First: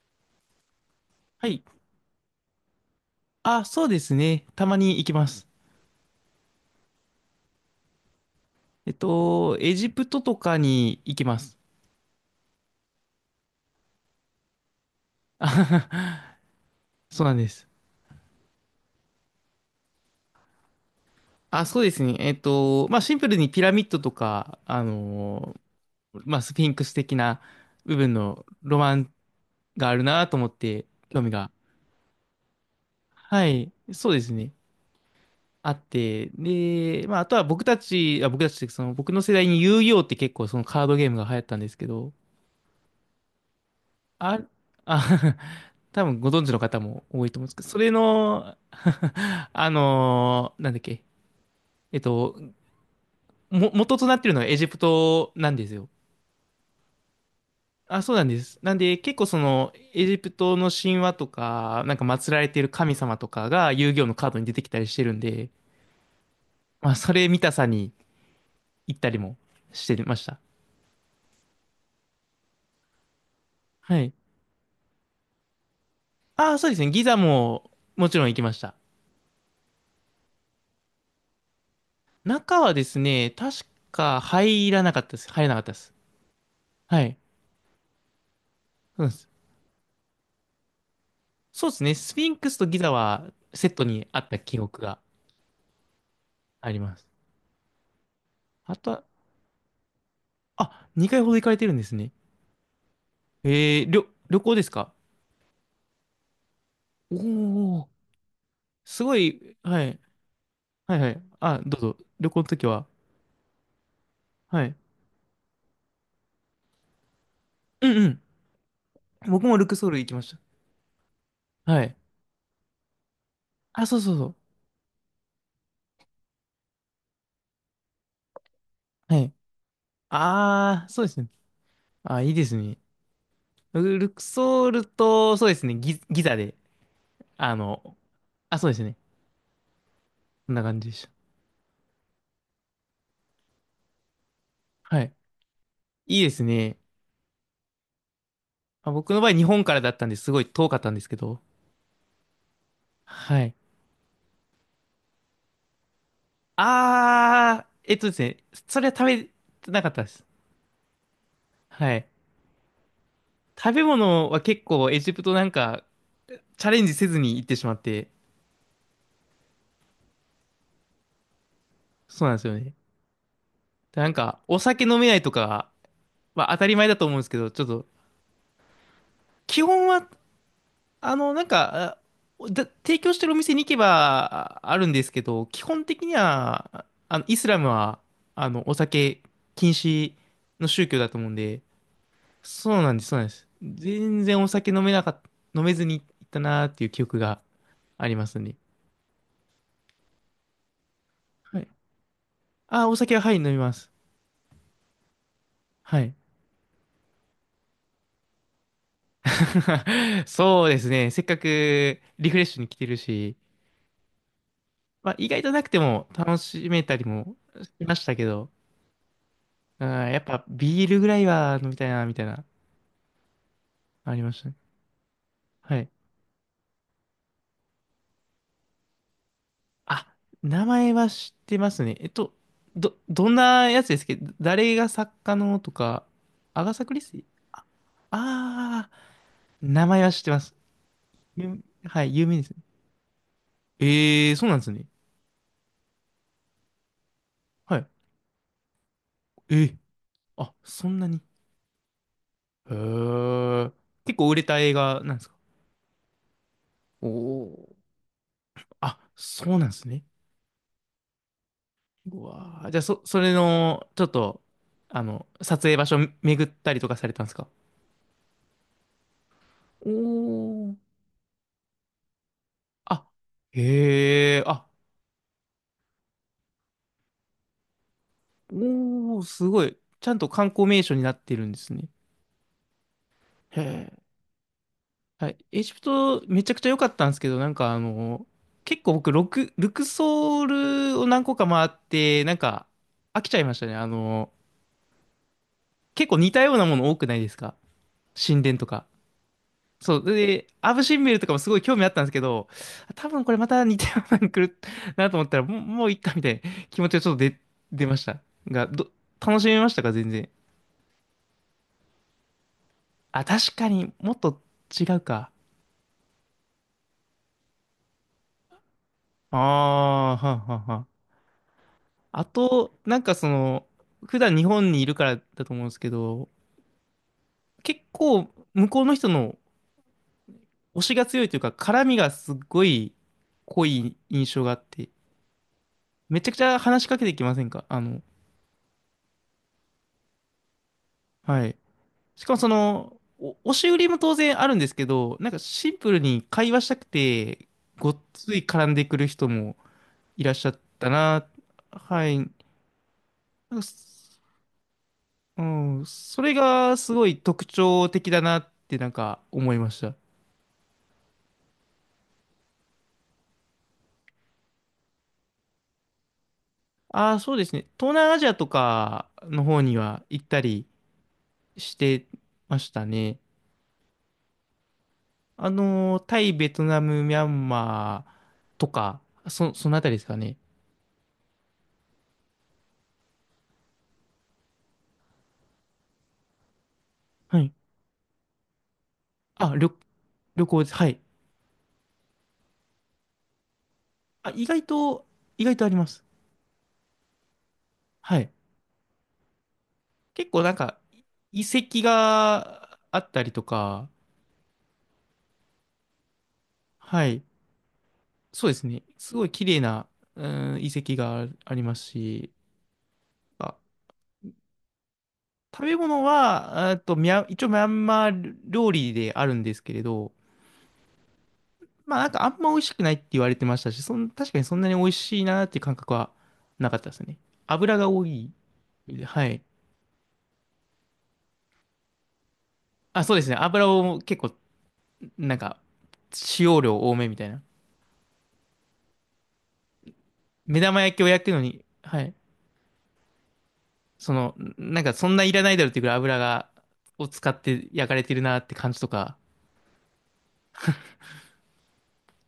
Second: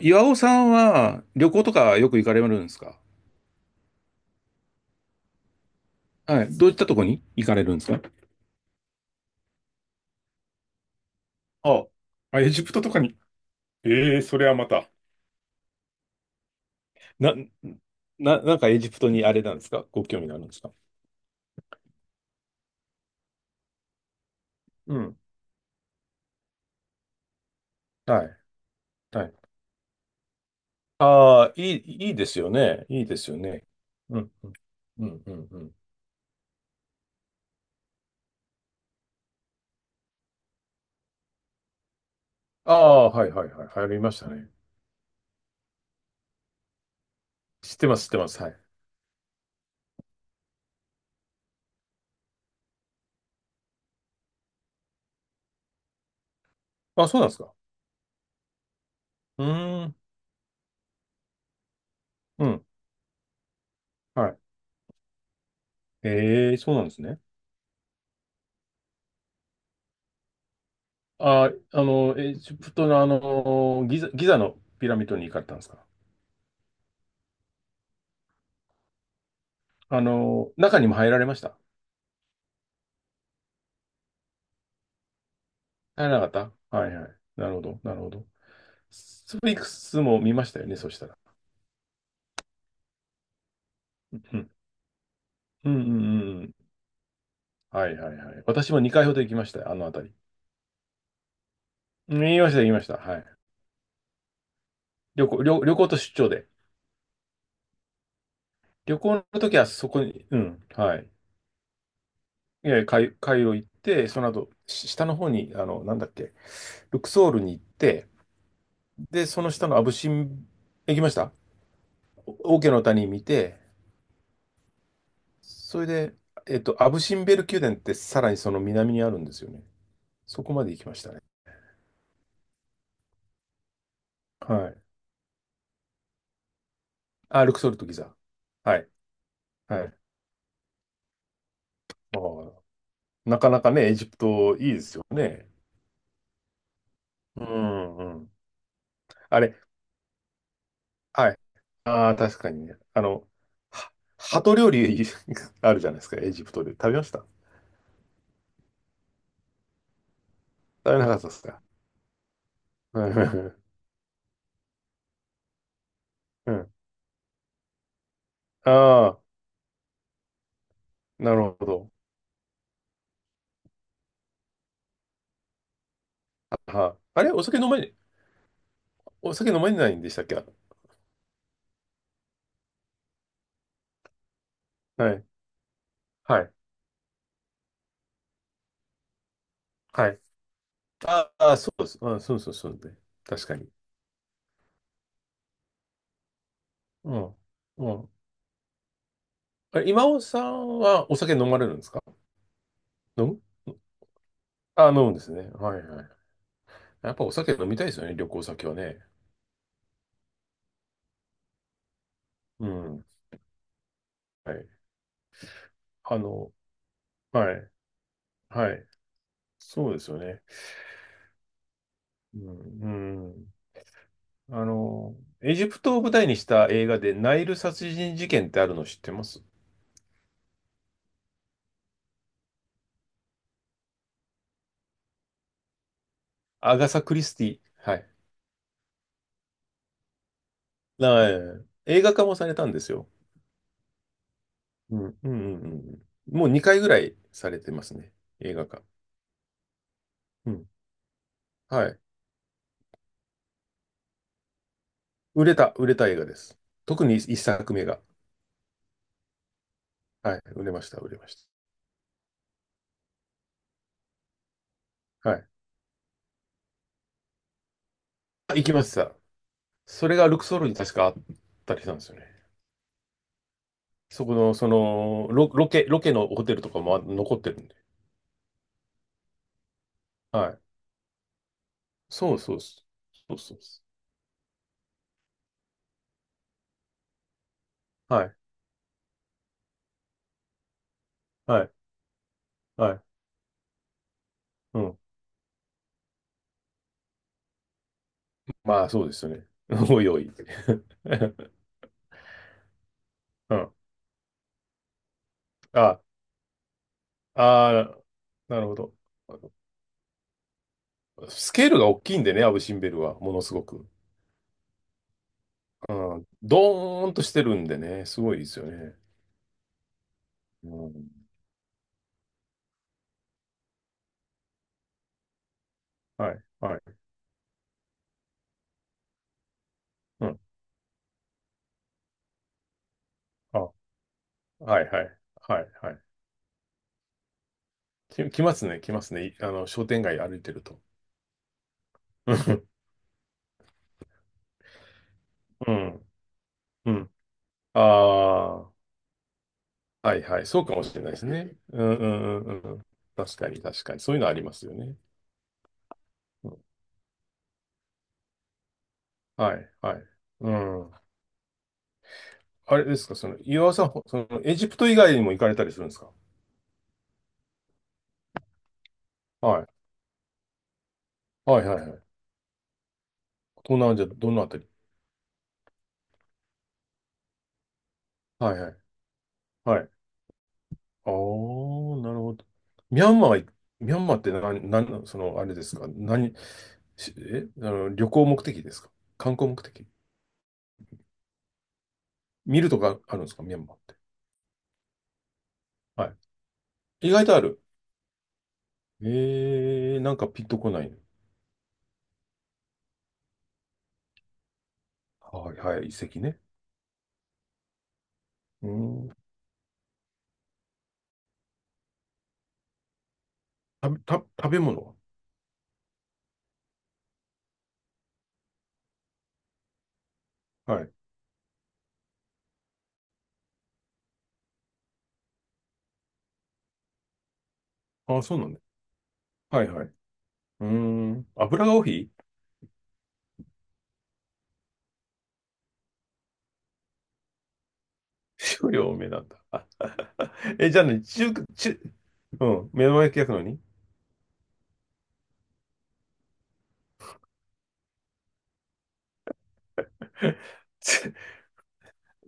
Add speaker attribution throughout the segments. Speaker 1: 岩尾さんは
Speaker 2: は
Speaker 1: 旅
Speaker 2: い。
Speaker 1: 行とかよく行かれるんですか？
Speaker 2: あ、そうですね。たまに行きます。
Speaker 1: はい。どういったとこに行かれるんですか？
Speaker 2: エジプトとかに行きます。
Speaker 1: ああ、エジプトとかに。ええ、それはまた。
Speaker 2: あはは、そうな
Speaker 1: な、
Speaker 2: んです。
Speaker 1: なんかエジプトにあれなんですか？ご興味があるんですか？
Speaker 2: あ、そうですね。まあ、シンプルにピラミッドとか、
Speaker 1: うん。
Speaker 2: まあ、スフィンクス的な部分
Speaker 1: はい。
Speaker 2: のロマン
Speaker 1: はい。
Speaker 2: があるなと思って、興味が。
Speaker 1: ああ、いいですよね。いいですよ
Speaker 2: は
Speaker 1: ね。
Speaker 2: い。そうで
Speaker 1: う
Speaker 2: す
Speaker 1: ん、う
Speaker 2: ね。
Speaker 1: ん、うん、うん。う
Speaker 2: あ
Speaker 1: ん。
Speaker 2: って。で、まあ、あとは僕たちって、その、僕の世代に遊戯王って結構そのカードゲームが流行ったんですけど、
Speaker 1: ああ、はい、はい、はい。流行りました
Speaker 2: あ、
Speaker 1: ね。
Speaker 2: あ、多分ご存知の方も多いと思うんですけど、
Speaker 1: 知っ
Speaker 2: そ
Speaker 1: て
Speaker 2: れ
Speaker 1: ます、知ってます。は
Speaker 2: の、
Speaker 1: い。
Speaker 2: なんだっけ、えっと、元となっているのはエジプトなんですよ。
Speaker 1: あ、そうなんですか。
Speaker 2: あ、そうなんです。なんで、結構そ
Speaker 1: う
Speaker 2: の、
Speaker 1: ーん、
Speaker 2: エジプトの神話とか、なんか祀ら
Speaker 1: う
Speaker 2: れてい
Speaker 1: ん。
Speaker 2: る神様とかが遊戯王のカ
Speaker 1: は
Speaker 2: ード
Speaker 1: い。
Speaker 2: に出てきたりしてるんで、
Speaker 1: ええ、そうなんで
Speaker 2: まあ、
Speaker 1: す
Speaker 2: そ
Speaker 1: ね。
Speaker 2: れ見たさに行ったりもしてました。
Speaker 1: あ、エジプトの
Speaker 2: はい。
Speaker 1: ギザのピラミッドに行かれたんですか？
Speaker 2: ああ、そうですね。ギザも、もちろん行きました。
Speaker 1: 中にも入られました？
Speaker 2: 中はですね、確か入らなかったです。入らなかったです。
Speaker 1: 入らなかった。はい
Speaker 2: は
Speaker 1: はい。
Speaker 2: い。
Speaker 1: なるほど、なるほど。
Speaker 2: そうです。
Speaker 1: スフィンクスも見ましたよね、そしたら。
Speaker 2: そうですね。スフィンクスとギザはセットに
Speaker 1: う
Speaker 2: あった
Speaker 1: ん、
Speaker 2: 記憶が
Speaker 1: うん、うんうん。
Speaker 2: あります。
Speaker 1: はいはいはい。私
Speaker 2: あ
Speaker 1: も
Speaker 2: と
Speaker 1: 2
Speaker 2: は、
Speaker 1: 回ほど行きましたよ、あの辺り。
Speaker 2: あ、2回ほど行かれてるんですね。
Speaker 1: 見ました、行きました。はい。
Speaker 2: 旅行ですか？
Speaker 1: 旅行と出張で。
Speaker 2: おおー、
Speaker 1: 旅
Speaker 2: す
Speaker 1: 行
Speaker 2: ご
Speaker 1: の時
Speaker 2: い、
Speaker 1: は
Speaker 2: は
Speaker 1: そ
Speaker 2: い、
Speaker 1: こに、うん、
Speaker 2: は
Speaker 1: は
Speaker 2: い
Speaker 1: い。
Speaker 2: はい。あ、どうぞ。旅行の時
Speaker 1: いや、
Speaker 2: は。
Speaker 1: カイロ行って、その後、
Speaker 2: はい。
Speaker 1: し下の方に、なんだっけ、ルクソールに行っ
Speaker 2: うん
Speaker 1: て、
Speaker 2: うん。
Speaker 1: で、そ
Speaker 2: 僕
Speaker 1: の
Speaker 2: もル
Speaker 1: 下
Speaker 2: ク
Speaker 1: のア
Speaker 2: ソー
Speaker 1: ブ
Speaker 2: ル行
Speaker 1: シ
Speaker 2: きまし
Speaker 1: ン、行きました。
Speaker 2: た。はい。
Speaker 1: オーケーの谷見て、
Speaker 2: あ、そうそうそう。
Speaker 1: それで、アブシンベル宮殿ってさらにその南にあ
Speaker 2: は
Speaker 1: るん
Speaker 2: い。
Speaker 1: ですよね。そこまで行
Speaker 2: あ
Speaker 1: き
Speaker 2: ー、
Speaker 1: ま
Speaker 2: そ
Speaker 1: し
Speaker 2: うで
Speaker 1: たね。
Speaker 2: すね。あ、いいですね。ルルクソ
Speaker 1: は
Speaker 2: ー
Speaker 1: い。
Speaker 2: ルと、そうですね。ギザで、
Speaker 1: あ、ル
Speaker 2: あ
Speaker 1: クソルとギ
Speaker 2: の、
Speaker 1: ザ。
Speaker 2: あ、そうで
Speaker 1: は
Speaker 2: す
Speaker 1: い。
Speaker 2: ね。
Speaker 1: はい。
Speaker 2: こんな感じでし
Speaker 1: あー、なかなかね、エジプトいいで
Speaker 2: た。
Speaker 1: す
Speaker 2: は
Speaker 1: よ
Speaker 2: い。
Speaker 1: ね。
Speaker 2: いいですね。
Speaker 1: うんうん。
Speaker 2: まあ、僕の場合、
Speaker 1: あ
Speaker 2: 日
Speaker 1: れ、
Speaker 2: 本からだったんですごい遠かったんですけ
Speaker 1: はい。
Speaker 2: ど。
Speaker 1: ああ、確かにね。
Speaker 2: はい。
Speaker 1: は鳩料理 あるじゃないですか、エジプトで。食べました？
Speaker 2: あー、えっとですね、それは食べてなかったです。
Speaker 1: 食べなかったですか？
Speaker 2: はい。
Speaker 1: うん
Speaker 2: 食べ物は結構エジプトなんか
Speaker 1: う
Speaker 2: チャ
Speaker 1: ん。
Speaker 2: レンジせずに行ってしまって、
Speaker 1: ああ、なるほど。
Speaker 2: そうなんですよね。なんか、お酒飲めないとかは当
Speaker 1: は
Speaker 2: たり前だと思うん
Speaker 1: あ、
Speaker 2: で
Speaker 1: あ
Speaker 2: す
Speaker 1: れ
Speaker 2: け
Speaker 1: お
Speaker 2: ど、
Speaker 1: 酒
Speaker 2: ちょっ
Speaker 1: 飲ま
Speaker 2: と、
Speaker 1: れ、お酒飲
Speaker 2: 基
Speaker 1: まれ
Speaker 2: 本
Speaker 1: ないん
Speaker 2: は、
Speaker 1: でしたっけ？は
Speaker 2: なんか、あだ提供してるお店に行けばああるんですけ
Speaker 1: い。
Speaker 2: ど、基本的に
Speaker 1: はい。
Speaker 2: は、イスラムは、お酒禁
Speaker 1: は
Speaker 2: 止
Speaker 1: い。
Speaker 2: の宗教だと思う
Speaker 1: あ
Speaker 2: ん
Speaker 1: あ、
Speaker 2: で、
Speaker 1: そうです。あ、そうそうそ
Speaker 2: そ
Speaker 1: う
Speaker 2: うな
Speaker 1: で。
Speaker 2: んです、そうなんで
Speaker 1: 確
Speaker 2: す。
Speaker 1: かに。
Speaker 2: 全然お酒飲めなかった、飲めずに行ったなーっていう記
Speaker 1: う
Speaker 2: 憶
Speaker 1: ん。
Speaker 2: が
Speaker 1: う
Speaker 2: あ
Speaker 1: ん。
Speaker 2: りますね。
Speaker 1: 今尾さんはお酒飲ま
Speaker 2: は
Speaker 1: れ
Speaker 2: い。
Speaker 1: るんですか？
Speaker 2: お酒は、
Speaker 1: 飲
Speaker 2: はい、
Speaker 1: む
Speaker 2: 飲みます。
Speaker 1: あ、飲むんですね。はい
Speaker 2: は
Speaker 1: はい。
Speaker 2: い。
Speaker 1: やっぱお酒飲みたいですよね、旅行先はね。
Speaker 2: そうですね。せっかくリフレッシュ
Speaker 1: う
Speaker 2: に来てる
Speaker 1: ん。
Speaker 2: し、
Speaker 1: はい。
Speaker 2: まあ、意外となくても
Speaker 1: あ
Speaker 2: 楽
Speaker 1: の、
Speaker 2: しめたりも
Speaker 1: は
Speaker 2: し
Speaker 1: い。
Speaker 2: ましたけど、
Speaker 1: はい。
Speaker 2: うん、
Speaker 1: そうですよ
Speaker 2: やっ
Speaker 1: ね。
Speaker 2: ぱビールぐらいは飲みたいな、みたい
Speaker 1: う
Speaker 2: な、
Speaker 1: ん。うん。
Speaker 2: ありましたね。
Speaker 1: あの、エジ
Speaker 2: は
Speaker 1: プ
Speaker 2: い。
Speaker 1: トを舞台にした映画でナイル殺人事件ってあるの知ってます？
Speaker 2: あ、名前は知ってますね。どんなやつですけど、誰が作家のとか、アガ
Speaker 1: ア
Speaker 2: サ・
Speaker 1: ガ
Speaker 2: クリ
Speaker 1: サ・
Speaker 2: ス
Speaker 1: ク
Speaker 2: テ
Speaker 1: リ
Speaker 2: ィ。
Speaker 1: スティ。はい。
Speaker 2: あ名前は知ってます。
Speaker 1: はい。
Speaker 2: は
Speaker 1: 映
Speaker 2: い、
Speaker 1: 画化
Speaker 2: 有
Speaker 1: も
Speaker 2: 名で
Speaker 1: さ
Speaker 2: す
Speaker 1: れ
Speaker 2: ね。
Speaker 1: たんですよ。
Speaker 2: ええー、そうなんですね。
Speaker 1: うん、うん、うんうんうんうん、もう2回ぐらいされて
Speaker 2: は
Speaker 1: ま
Speaker 2: い。
Speaker 1: すね。映画化。
Speaker 2: えー、
Speaker 1: う
Speaker 2: あ、
Speaker 1: ん。
Speaker 2: そんなに。
Speaker 1: はい。
Speaker 2: へえ。結構売れた映画なんですか？
Speaker 1: 売れた映画です。特
Speaker 2: お
Speaker 1: に1
Speaker 2: お
Speaker 1: 作
Speaker 2: ー。
Speaker 1: 目が。
Speaker 2: あ、そうなんですね。
Speaker 1: はい。売れまし
Speaker 2: うわー、じゃあ、それの、ちょっと、
Speaker 1: た。はい。
Speaker 2: 撮影場所巡ったりとかされたんですか？
Speaker 1: あ、行きました。
Speaker 2: お
Speaker 1: それがルクソール
Speaker 2: ー、
Speaker 1: に確かあったりしたんですよね。
Speaker 2: あ、
Speaker 1: そこ
Speaker 2: へえ、
Speaker 1: の、
Speaker 2: あ、
Speaker 1: その、ロケのホテルとかも残ってるんで。
Speaker 2: おー、すごい。ちゃんと観
Speaker 1: はい。
Speaker 2: 光名所になってるんですね。
Speaker 1: そうそうそうそう、そう
Speaker 2: へ
Speaker 1: です。
Speaker 2: え。はい、エジプトめちゃくちゃ良かったんですけど、なんかあ
Speaker 1: は
Speaker 2: の、
Speaker 1: い。
Speaker 2: 結構僕、ルクソールを何個か
Speaker 1: は
Speaker 2: 回っ
Speaker 1: い。
Speaker 2: て、なんか
Speaker 1: はい。
Speaker 2: 飽きちゃいましたね。
Speaker 1: うん。
Speaker 2: 結構似たようなもの多くないですか？神殿と
Speaker 1: ま
Speaker 2: か。
Speaker 1: あ、そうですよね。
Speaker 2: そ
Speaker 1: お
Speaker 2: う。
Speaker 1: いおい。
Speaker 2: で、アブ・シンベルとかもすごい興味あったんですけど、多分これま
Speaker 1: う
Speaker 2: た
Speaker 1: ん。
Speaker 2: 似たようなの来る なと思ったら、もう、もういっ
Speaker 1: あ、
Speaker 2: かみたいな気持ちがちょっと出
Speaker 1: あ
Speaker 2: ました。
Speaker 1: ー、な
Speaker 2: が、
Speaker 1: るほ
Speaker 2: ど、
Speaker 1: ど。
Speaker 2: 楽しめましたか全然？
Speaker 1: スケールが大きいんでね、アブ・シンベルは、
Speaker 2: あ、
Speaker 1: ものす
Speaker 2: 確
Speaker 1: ご
Speaker 2: か
Speaker 1: く。
Speaker 2: にもっと違うか。
Speaker 1: うん、ドーンとしてるんでね、すごいですよね。
Speaker 2: ああ、はんはん
Speaker 1: う
Speaker 2: はん。
Speaker 1: ん、
Speaker 2: あと、なんか、普段日本にいるからだと思うんですけど、
Speaker 1: はい、はい、
Speaker 2: 結構向こうの人の
Speaker 1: うん。
Speaker 2: 推しが強いというか、絡みがすっごい
Speaker 1: あ、
Speaker 2: 濃い印象があっ
Speaker 1: は
Speaker 2: て、
Speaker 1: い、はい、はい、はい。
Speaker 2: めちゃくちゃ話しかけてきませんか？
Speaker 1: 来ますね、来ますね。商店街歩いてると。
Speaker 2: はい。し か
Speaker 1: う
Speaker 2: もそ
Speaker 1: ん、
Speaker 2: の、お押し売りも当然あるんですけど、なんかシ
Speaker 1: う
Speaker 2: ンプル
Speaker 1: ん、
Speaker 2: に会話したく
Speaker 1: うん。
Speaker 2: て、ごっつい絡
Speaker 1: あ
Speaker 2: ん
Speaker 1: あ、
Speaker 2: でくる人も
Speaker 1: はい
Speaker 2: いらっ
Speaker 1: は
Speaker 2: し
Speaker 1: い。
Speaker 2: ゃっ
Speaker 1: そうかも
Speaker 2: た
Speaker 1: しれないで
Speaker 2: な。
Speaker 1: すね。うんう
Speaker 2: はい。なん
Speaker 1: んうんうん。確かに
Speaker 2: か
Speaker 1: 確かに。そう
Speaker 2: す
Speaker 1: いうのありますよね。
Speaker 2: うん、それ
Speaker 1: うん
Speaker 2: がすごい特徴的だなってなんか思
Speaker 1: は
Speaker 2: いま
Speaker 1: い
Speaker 2: した。
Speaker 1: はい。うん。あれですか、岩尾さん、ほその、エジプト以外にも行かれたりするんですか？
Speaker 2: ああ、そうですね。東南アジアとかの
Speaker 1: は
Speaker 2: 方
Speaker 1: い。
Speaker 2: には行ったり
Speaker 1: はいは
Speaker 2: し
Speaker 1: いはい。
Speaker 2: てましたね。
Speaker 1: 東南アジア、どのあたり？
Speaker 2: タイ、ベトナム、ミャンマー
Speaker 1: はい
Speaker 2: と
Speaker 1: はい。
Speaker 2: か、その
Speaker 1: は
Speaker 2: あた
Speaker 1: い。
Speaker 2: りですかね。
Speaker 1: ああ、なるほど。ミャンマーは、ミャンマーってあれですか、
Speaker 2: はい。
Speaker 1: 旅行目的ですか？観光
Speaker 2: あ、
Speaker 1: 目
Speaker 2: 旅、
Speaker 1: 的？
Speaker 2: 旅行です。はい。
Speaker 1: 見るとかあるんですかミャンマーって。
Speaker 2: あ、意外と、意外とあります。
Speaker 1: はい。意外とある。
Speaker 2: はい。
Speaker 1: なんか
Speaker 2: 結構
Speaker 1: ピン
Speaker 2: なん
Speaker 1: とこ
Speaker 2: か、
Speaker 1: ないね。
Speaker 2: 遺跡があったりとか、
Speaker 1: はいはい、遺跡ね。
Speaker 2: はい。そうです
Speaker 1: う
Speaker 2: ね。す
Speaker 1: ん。
Speaker 2: ごい綺麗な、うん、遺跡があありますし、あ、
Speaker 1: た、食べ物
Speaker 2: 食べ物は、えっと、ミャン、一応ミャンマー料理であるんですけれど、
Speaker 1: は？はい。
Speaker 2: まあなんかあんま美味しくないって言われてましたし、確かにそんなに美味しいなっていう感覚はなかったですね。油が多
Speaker 1: ああ、
Speaker 2: い。
Speaker 1: そうなんだ。
Speaker 2: はい。
Speaker 1: はいはい。うん。油が多い？
Speaker 2: あ、そうですね。油を結構、なんか、使用量多めみたいな。
Speaker 1: 少量多めなんだ。あ、
Speaker 2: 目
Speaker 1: じ
Speaker 2: 玉
Speaker 1: ゃあ
Speaker 2: 焼
Speaker 1: ね、
Speaker 2: きを焼くのに、
Speaker 1: 中、
Speaker 2: はい。
Speaker 1: うん、目の前焼き焼くのに。
Speaker 2: その、なんかそんないらないだろうっていうぐらいを使って焼かれてるなって感じとか。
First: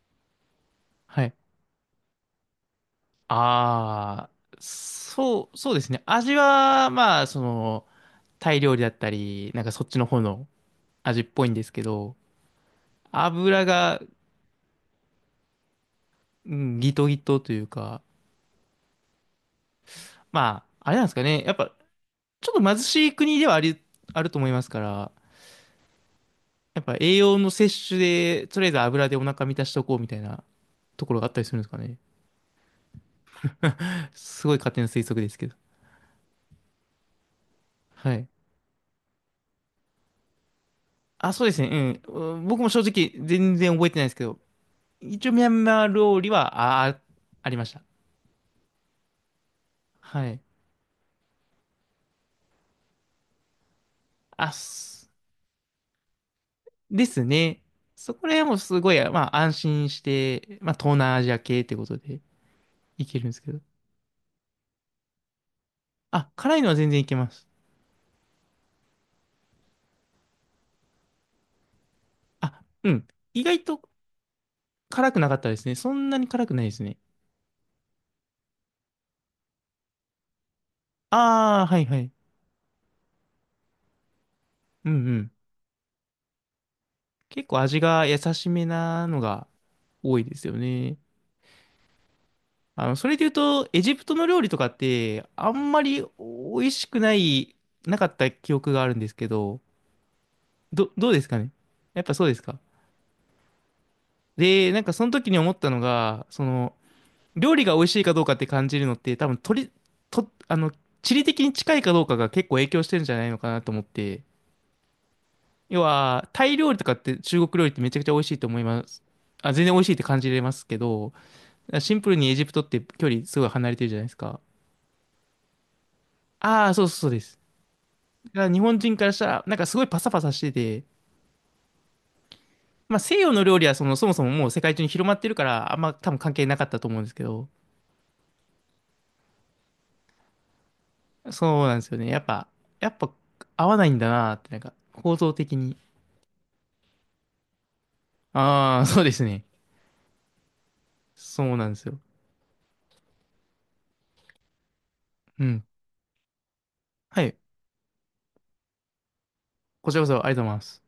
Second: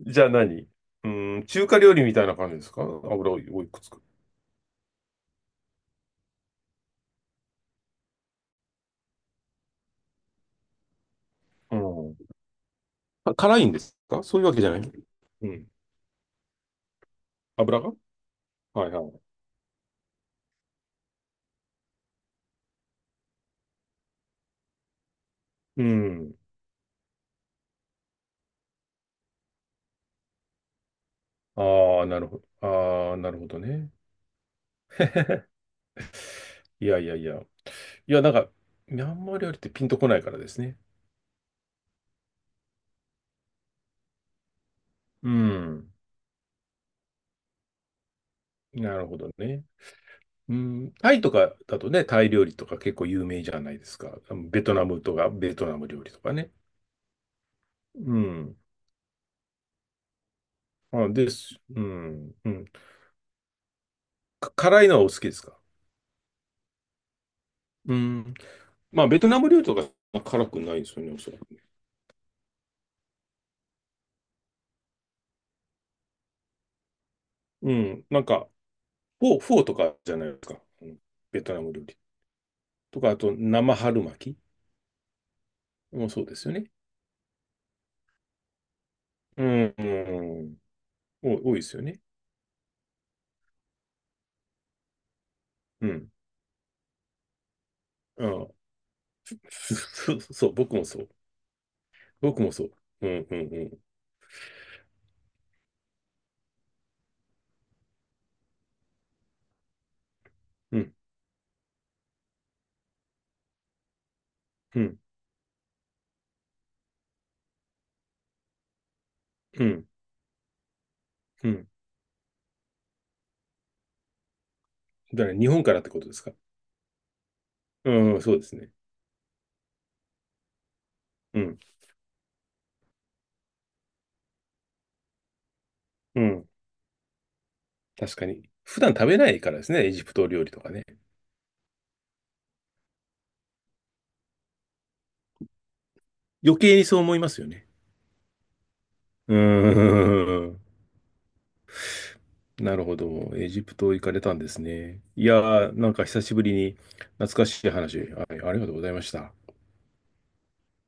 Speaker 1: じゃあう
Speaker 2: はい。
Speaker 1: ーん、中華料理みたいな感じですか？油をいくつか。
Speaker 2: ああ、そうですね。味は、まあ、タイ料理だったり、なんかそっちの方の味っぽいんです
Speaker 1: う
Speaker 2: けど、
Speaker 1: ん。あ、辛
Speaker 2: 油
Speaker 1: いんです
Speaker 2: が、
Speaker 1: か？そういうわけじゃない。うん。
Speaker 2: うん、ギトギトという
Speaker 1: 油が、
Speaker 2: か、
Speaker 1: はいはい。
Speaker 2: まあ、あれなんですかね。やっぱ、ちょっと貧しい国ではあると思いますから、
Speaker 1: うん。
Speaker 2: やっぱ栄養の摂取で、とりあえず油でお腹満たしとこうみたいなところがあったりするんですかね。
Speaker 1: ああ、なるほど。ああ、なるほどね。
Speaker 2: すごい勝手な推測ですけど。
Speaker 1: いやいやいや。い
Speaker 2: は
Speaker 1: や、
Speaker 2: い。
Speaker 1: なんか、ミャンマー料理ってピンとこないからですね。
Speaker 2: あ、そうですね。うん。うん、僕も正直全然覚えてないですけど、一
Speaker 1: う
Speaker 2: 応ミャンマー
Speaker 1: ん。
Speaker 2: 料理は、あ、あありました。
Speaker 1: なるほどね。
Speaker 2: はい。
Speaker 1: うん。タイとかだとね、タイ料理とか結構有名じゃないですか。
Speaker 2: あ、
Speaker 1: ベトナム
Speaker 2: す
Speaker 1: とか、ベトナム料理とかね。
Speaker 2: ですね。そ
Speaker 1: う
Speaker 2: こら辺も
Speaker 1: ん。
Speaker 2: すごい、まあ安心して、まあ東
Speaker 1: あ、
Speaker 2: 南ア
Speaker 1: で
Speaker 2: ジア
Speaker 1: す。
Speaker 2: 系って
Speaker 1: う
Speaker 2: ことで
Speaker 1: ん。うん。
Speaker 2: いけるんですけど。
Speaker 1: 辛いのはお好きですか？
Speaker 2: あ、辛いのは全然いけます。
Speaker 1: うん。まあ、ベトナム料理とか辛くないですよね、おそらく。
Speaker 2: あ、うん。意外と辛くなかったですね。そんなに辛くないですね。
Speaker 1: うん。なんか、フォーとかじゃないですか。うん、ベト
Speaker 2: あ
Speaker 1: ナ
Speaker 2: あ、
Speaker 1: ム
Speaker 2: は
Speaker 1: 料
Speaker 2: いは
Speaker 1: 理。
Speaker 2: い。
Speaker 1: とか、あと、生春巻
Speaker 2: うんうん。
Speaker 1: きもそうですよね。
Speaker 2: 結構味が優しめなの
Speaker 1: う
Speaker 2: が
Speaker 1: ん、
Speaker 2: 多いで
Speaker 1: う
Speaker 2: すよ
Speaker 1: ん。
Speaker 2: ね。
Speaker 1: 多いですよね。
Speaker 2: それで言うと、エジプトの料理とかって、あんま
Speaker 1: う
Speaker 2: り
Speaker 1: ん。
Speaker 2: 美味しくない、なかっ
Speaker 1: あ
Speaker 2: た
Speaker 1: あ、
Speaker 2: 記憶があるんですけど、
Speaker 1: そう、そう、僕もそう。
Speaker 2: どうですかね？やっぱそうで
Speaker 1: 僕
Speaker 2: す
Speaker 1: も
Speaker 2: か？
Speaker 1: そう。うん、うん、
Speaker 2: で、なんかその時に思ったのが、料理が美味しいかどうかって感じるのって多分取り、と、あの、
Speaker 1: うん。
Speaker 2: 地理的に近いかどうかが結構影響してるんじゃないのかなと思って。
Speaker 1: うん、うん、
Speaker 2: 要は、タイ料理とかって中国料理ってめちゃくちゃ美味しいと思います。あ、
Speaker 1: う
Speaker 2: 全然美味
Speaker 1: ん、
Speaker 2: しいって感じれますけど、
Speaker 1: うん。
Speaker 2: シンプルにエジプトって距離すごい離れてるじゃないですか。
Speaker 1: だから、日本からってことですか。
Speaker 2: ああ、そうそうそうです。
Speaker 1: うん、
Speaker 2: だ
Speaker 1: そう
Speaker 2: か
Speaker 1: で
Speaker 2: ら
Speaker 1: す
Speaker 2: 日
Speaker 1: ね。
Speaker 2: 本人からしたら、なんかすごいパサパサしてて、
Speaker 1: うん、
Speaker 2: まあ西洋の料理はその、そもそももう世界中に広まってるから、あんま多分
Speaker 1: う
Speaker 2: 関係
Speaker 1: ん。
Speaker 2: なかったと思うんですけど、
Speaker 1: 確かに。普段食べないからですね、エジプト料理とかね。
Speaker 2: そうなんですよね。やっぱ合わないんだなって、なんか構造的に。
Speaker 1: 余計にそう思いますよね。
Speaker 2: ああ、そうです
Speaker 1: う
Speaker 2: ね。
Speaker 1: ん。
Speaker 2: そうなんですよ。
Speaker 1: なるほど。エジプト行かれたんですね。いや
Speaker 2: うん。
Speaker 1: ー、なんか久しぶりに
Speaker 2: は
Speaker 1: 懐
Speaker 2: い。
Speaker 1: かしい話、はい、ありがとうございました。
Speaker 2: こちらこそありがとうございます。